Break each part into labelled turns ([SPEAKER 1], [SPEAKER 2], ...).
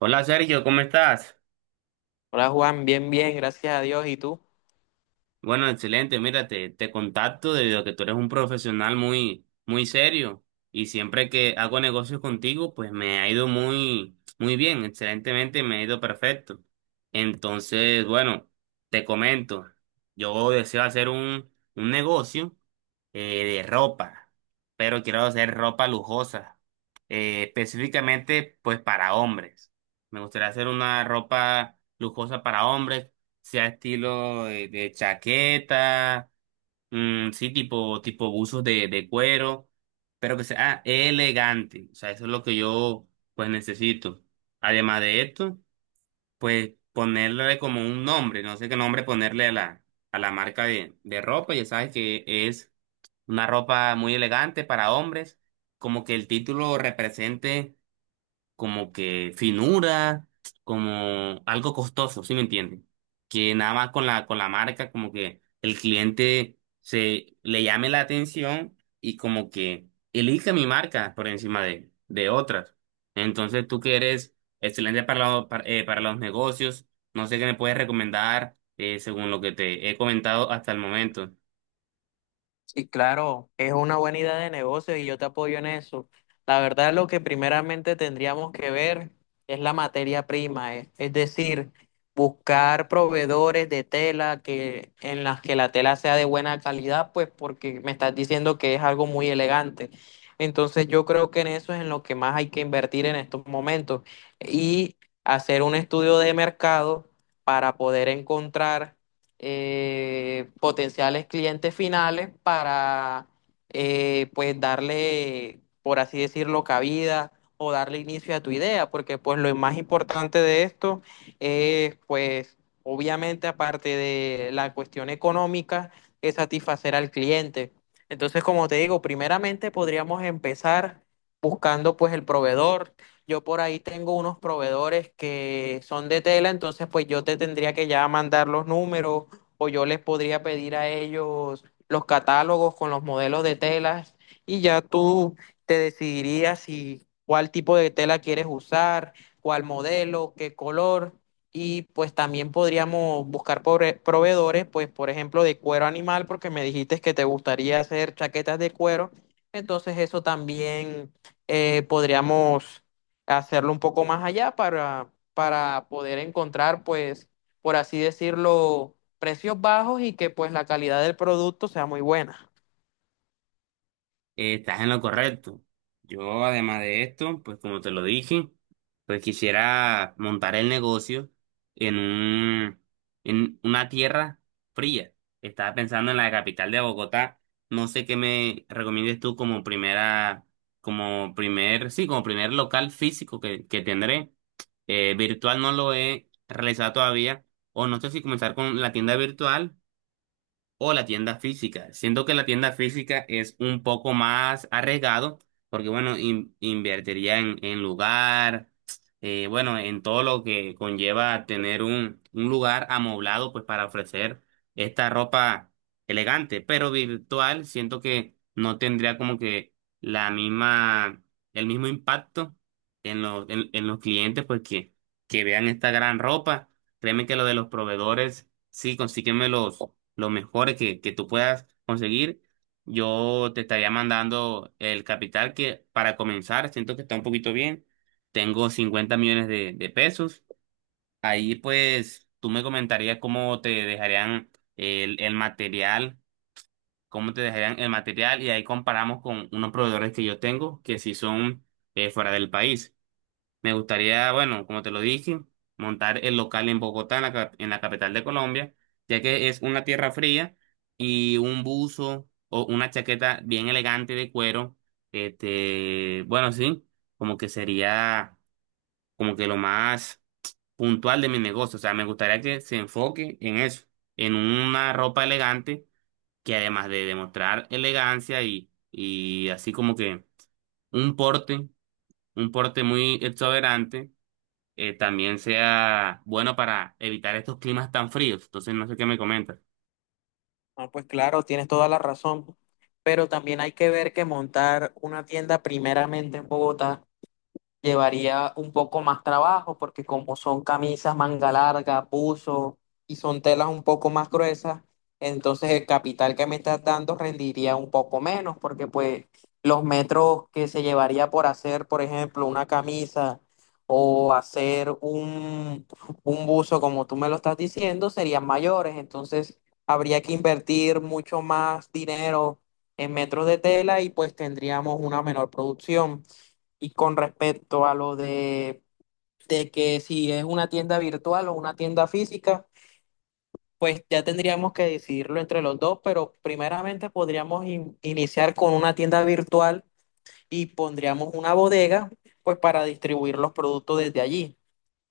[SPEAKER 1] Hola Sergio, ¿cómo estás?
[SPEAKER 2] Hola Juan, bien, gracias a Dios. ¿Y tú?
[SPEAKER 1] Bueno, excelente. Mira, te contacto debido a que tú eres un profesional muy, muy serio y siempre que hago negocios contigo, pues me ha ido muy, muy bien, excelentemente, me ha ido perfecto. Entonces, bueno, te comento, yo deseo hacer un negocio de ropa, pero quiero hacer ropa lujosa, específicamente pues para hombres. Me gustaría hacer una ropa lujosa para hombres sea estilo de chaqueta, mm, sí, tipo buzos de cuero, pero que sea elegante. O sea, eso es lo que yo pues necesito. Además de esto, pues ponerle como un nombre, no sé qué nombre ponerle a la marca de ropa. Ya sabes que es una ropa muy elegante para hombres, como que el título represente como que finura, como algo costoso, ¿sí me entienden? Que nada más con con la marca, como que el cliente se le llame la atención y como que elija mi marca por encima de otras. Entonces, tú que eres excelente para los negocios, no sé qué me puedes recomendar según lo que te he comentado hasta el momento.
[SPEAKER 2] Sí, claro, es una buena idea de negocio y yo te apoyo en eso. La verdad, lo que primeramente tendríamos que ver es la materia prima, es decir, buscar proveedores de tela que en las que la tela sea de buena calidad, pues porque me estás diciendo que es algo muy elegante. Entonces, yo creo que en eso es en lo que más hay que invertir en estos momentos y hacer un estudio de mercado para poder encontrar potenciales clientes finales para pues darle, por así decirlo, cabida o darle inicio a tu idea, porque pues lo más importante de esto es, pues, obviamente, aparte de la cuestión económica, es satisfacer al cliente. Entonces, como te digo, primeramente podríamos empezar buscando pues el proveedor. Yo por ahí tengo unos proveedores que son de tela, entonces pues yo te tendría que ya mandar los números, o yo les podría pedir a ellos los catálogos con los modelos de telas y ya tú te decidirías si cuál tipo de tela quieres usar, cuál modelo, qué color. Y pues también podríamos buscar proveedores, pues, por ejemplo, de cuero animal, porque me dijiste que te gustaría hacer chaquetas de cuero. Entonces eso también podríamos hacerlo un poco más allá para poder encontrar, pues, por así decirlo, precios bajos y que pues la calidad del producto sea muy buena.
[SPEAKER 1] Estás en lo correcto. Yo, además de esto, pues como te lo dije, pues quisiera montar el negocio en en una tierra fría. Estaba pensando en la capital de Bogotá. No sé qué me recomiendes tú como primera, como primer, sí, como primer local físico que tendré. Virtual no lo he realizado todavía. O no sé si comenzar con la tienda virtual o la tienda física. Siento que la tienda física es un poco más arriesgado porque, bueno, invertiría en lugar, bueno, en todo lo que conlleva tener un lugar amoblado, pues para ofrecer esta ropa elegante, pero virtual, siento que no tendría como que la misma, el mismo impacto en los clientes, pues que vean esta gran ropa. Créeme que lo de los proveedores, sí, consígueme los mejores que tú puedas conseguir. Yo te estaría mandando el capital que para comenzar, siento que está un poquito bien. Tengo 50 millones de pesos. Ahí pues tú me comentarías cómo te dejarían el material, cómo te dejarían el material y ahí comparamos con unos proveedores que yo tengo que si son fuera del país. Me gustaría, bueno, como te lo dije, montar el local en Bogotá, en la capital de Colombia, ya que es una tierra fría y un buzo o una chaqueta bien elegante de cuero, este, bueno, sí, como que sería como que lo más puntual de mi negocio. O sea, me gustaría que se enfoque en eso, en una ropa elegante que además de demostrar elegancia y así como que un porte, un porte muy exuberante también sea bueno para evitar estos climas tan fríos. Entonces, no sé qué me comentas.
[SPEAKER 2] Ah, pues claro, tienes toda la razón, pero también hay que ver que montar una tienda primeramente en Bogotá llevaría un poco más trabajo, porque como son camisas manga larga, buzo, y son telas un poco más gruesas, entonces el capital que me estás dando rendiría un poco menos, porque pues los metros que se llevaría por hacer, por ejemplo, una camisa o hacer un buzo como tú me lo estás diciendo serían mayores. Entonces habría que invertir mucho más dinero en metros de tela y pues tendríamos una menor producción. Y con respecto a lo de que si es una tienda virtual o una tienda física, pues ya tendríamos que decidirlo entre los dos, pero primeramente podríamos iniciar con una tienda virtual y pondríamos una bodega, pues para distribuir los productos desde allí.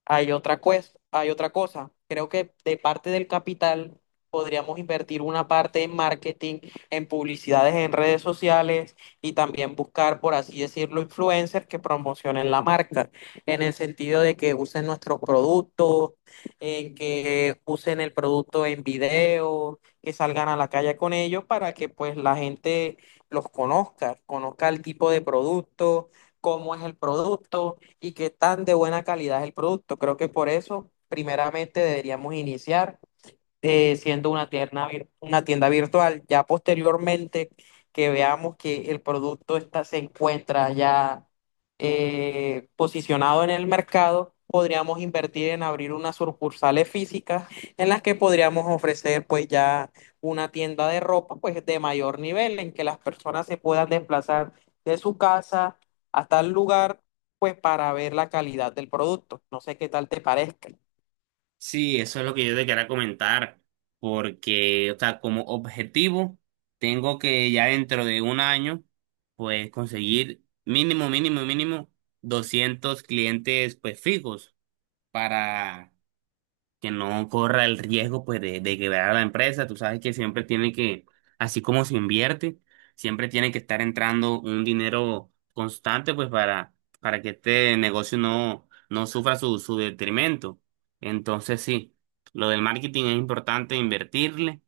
[SPEAKER 2] Hay otra cosa. Creo que de parte del capital podríamos invertir una parte en marketing, en publicidades en redes sociales, y también buscar, por así decirlo, influencers que promocionen la marca, en el sentido de que usen nuestros productos, en que usen el producto en video, que salgan a la calle con ellos para que pues la gente los conozca, conozca el tipo de producto, cómo es el producto y qué tan de buena calidad es el producto. Creo que por eso, primeramente, deberíamos iniciar siendo una tienda, una tienda virtual. Ya posteriormente que veamos que el producto está, se encuentra ya posicionado en el mercado, podríamos invertir en abrir unas sucursales físicas en las que podríamos ofrecer pues ya una tienda de ropa, pues de mayor nivel, en que las personas se puedan desplazar de su casa hasta el lugar, pues para ver la calidad del producto. No sé qué tal te parezca.
[SPEAKER 1] Sí, eso es lo que yo te quería comentar, porque, o sea, como objetivo, tengo que ya dentro de un año, pues conseguir mínimo, mínimo, mínimo 200 clientes, pues fijos para que no corra el riesgo pues de quebrar a la empresa. Tú sabes que siempre tiene que, así como se invierte, siempre tiene que estar entrando un dinero constante pues para que este negocio no sufra su detrimento. Entonces sí, lo del marketing es importante invertirle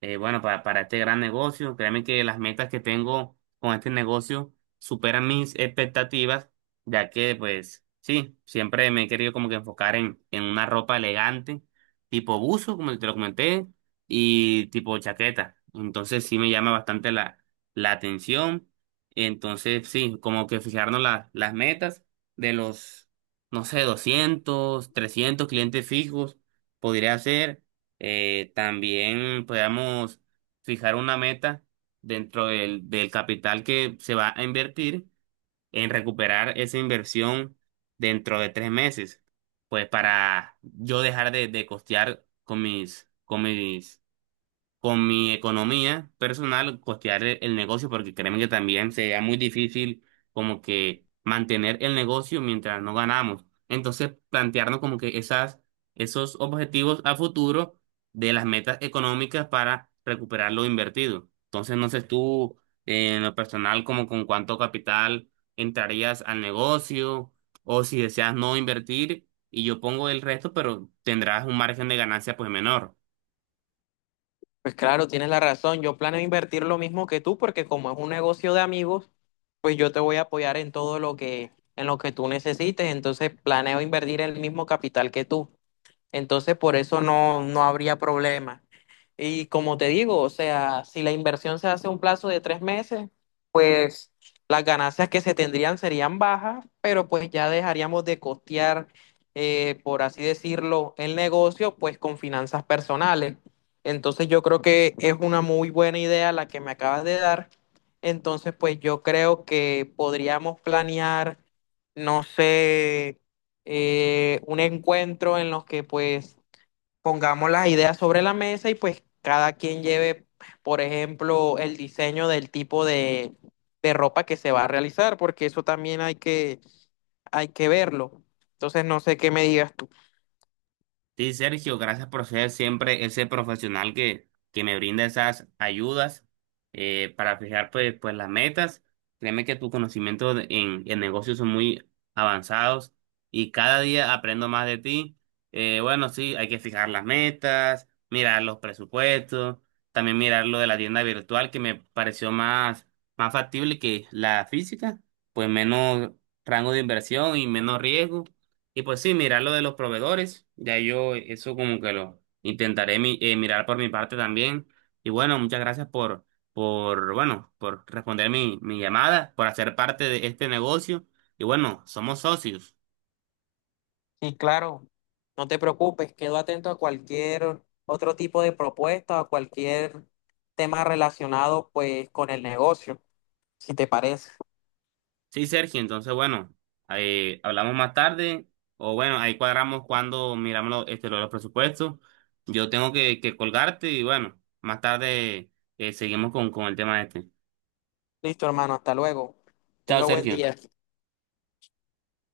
[SPEAKER 1] bueno, para este gran negocio. Créeme que las metas que tengo con este negocio superan mis expectativas, ya que, pues, sí, siempre me he querido como que enfocar en una ropa elegante, tipo buzo, como te lo comenté, y tipo chaqueta. Entonces sí me llama bastante la atención. Entonces, sí, como que fijarnos las metas de los, no sé, 200 300 clientes fijos, podría ser. También podamos fijar una meta dentro del capital que se va a invertir en recuperar esa inversión dentro de 3 meses, pues para yo dejar de costear con mi economía personal costear el negocio porque créeme que también sería muy difícil como que mantener el negocio mientras no ganamos. Entonces, plantearnos como que esos objetivos a futuro de las metas económicas para recuperar lo invertido. Entonces, no sé tú en lo personal como con cuánto capital entrarías al negocio o si deseas no invertir y yo pongo el resto, pero tendrás un margen de ganancia pues menor.
[SPEAKER 2] Pues claro, tienes la razón. Yo planeo invertir lo mismo que tú, porque como es un negocio de amigos, pues yo te voy a apoyar en todo lo que tú necesites. Entonces planeo invertir el mismo capital que tú. Entonces, por eso no habría problema. Y como te digo, o sea, si la inversión se hace a un plazo de 3 meses, pues las ganancias que se tendrían serían bajas, pero pues ya dejaríamos de costear, por así decirlo, el negocio, pues con finanzas personales. Entonces yo creo que es una muy buena idea la que me acabas de dar. Entonces, pues yo creo que podríamos planear, no sé, un encuentro en los que pues pongamos las ideas sobre la mesa y pues cada quien lleve, por ejemplo, el diseño del tipo de ropa que se va a realizar, porque eso también hay que verlo. Entonces no sé qué me digas tú.
[SPEAKER 1] Sí, Sergio, gracias por ser siempre ese profesional que me brinda esas ayudas para fijar pues las metas. Créeme que tus conocimientos en negocios son muy avanzados y cada día aprendo más de ti. Bueno, sí, hay que fijar las metas, mirar los presupuestos, también mirar lo de la tienda virtual que me pareció más factible que la física, pues menos rango de inversión y menos riesgo. Y pues sí, mirar lo de los proveedores, ya yo eso como que lo intentaré mirar por mi parte también. Y bueno, muchas gracias por, bueno, por responder mi llamada, por hacer parte de este negocio. Y bueno, somos socios.
[SPEAKER 2] Y claro, no te preocupes, quedo atento a cualquier otro tipo de propuesta o cualquier tema relacionado pues con el negocio, si te parece.
[SPEAKER 1] Sí, Sergio, entonces bueno, ahí hablamos más tarde o bueno, ahí cuadramos cuando miramos este, lo de los presupuestos. Yo tengo que colgarte y bueno, más tarde seguimos con el tema este.
[SPEAKER 2] Listo, hermano, hasta luego.
[SPEAKER 1] Chao,
[SPEAKER 2] Tenga buen
[SPEAKER 1] Sergio.
[SPEAKER 2] día.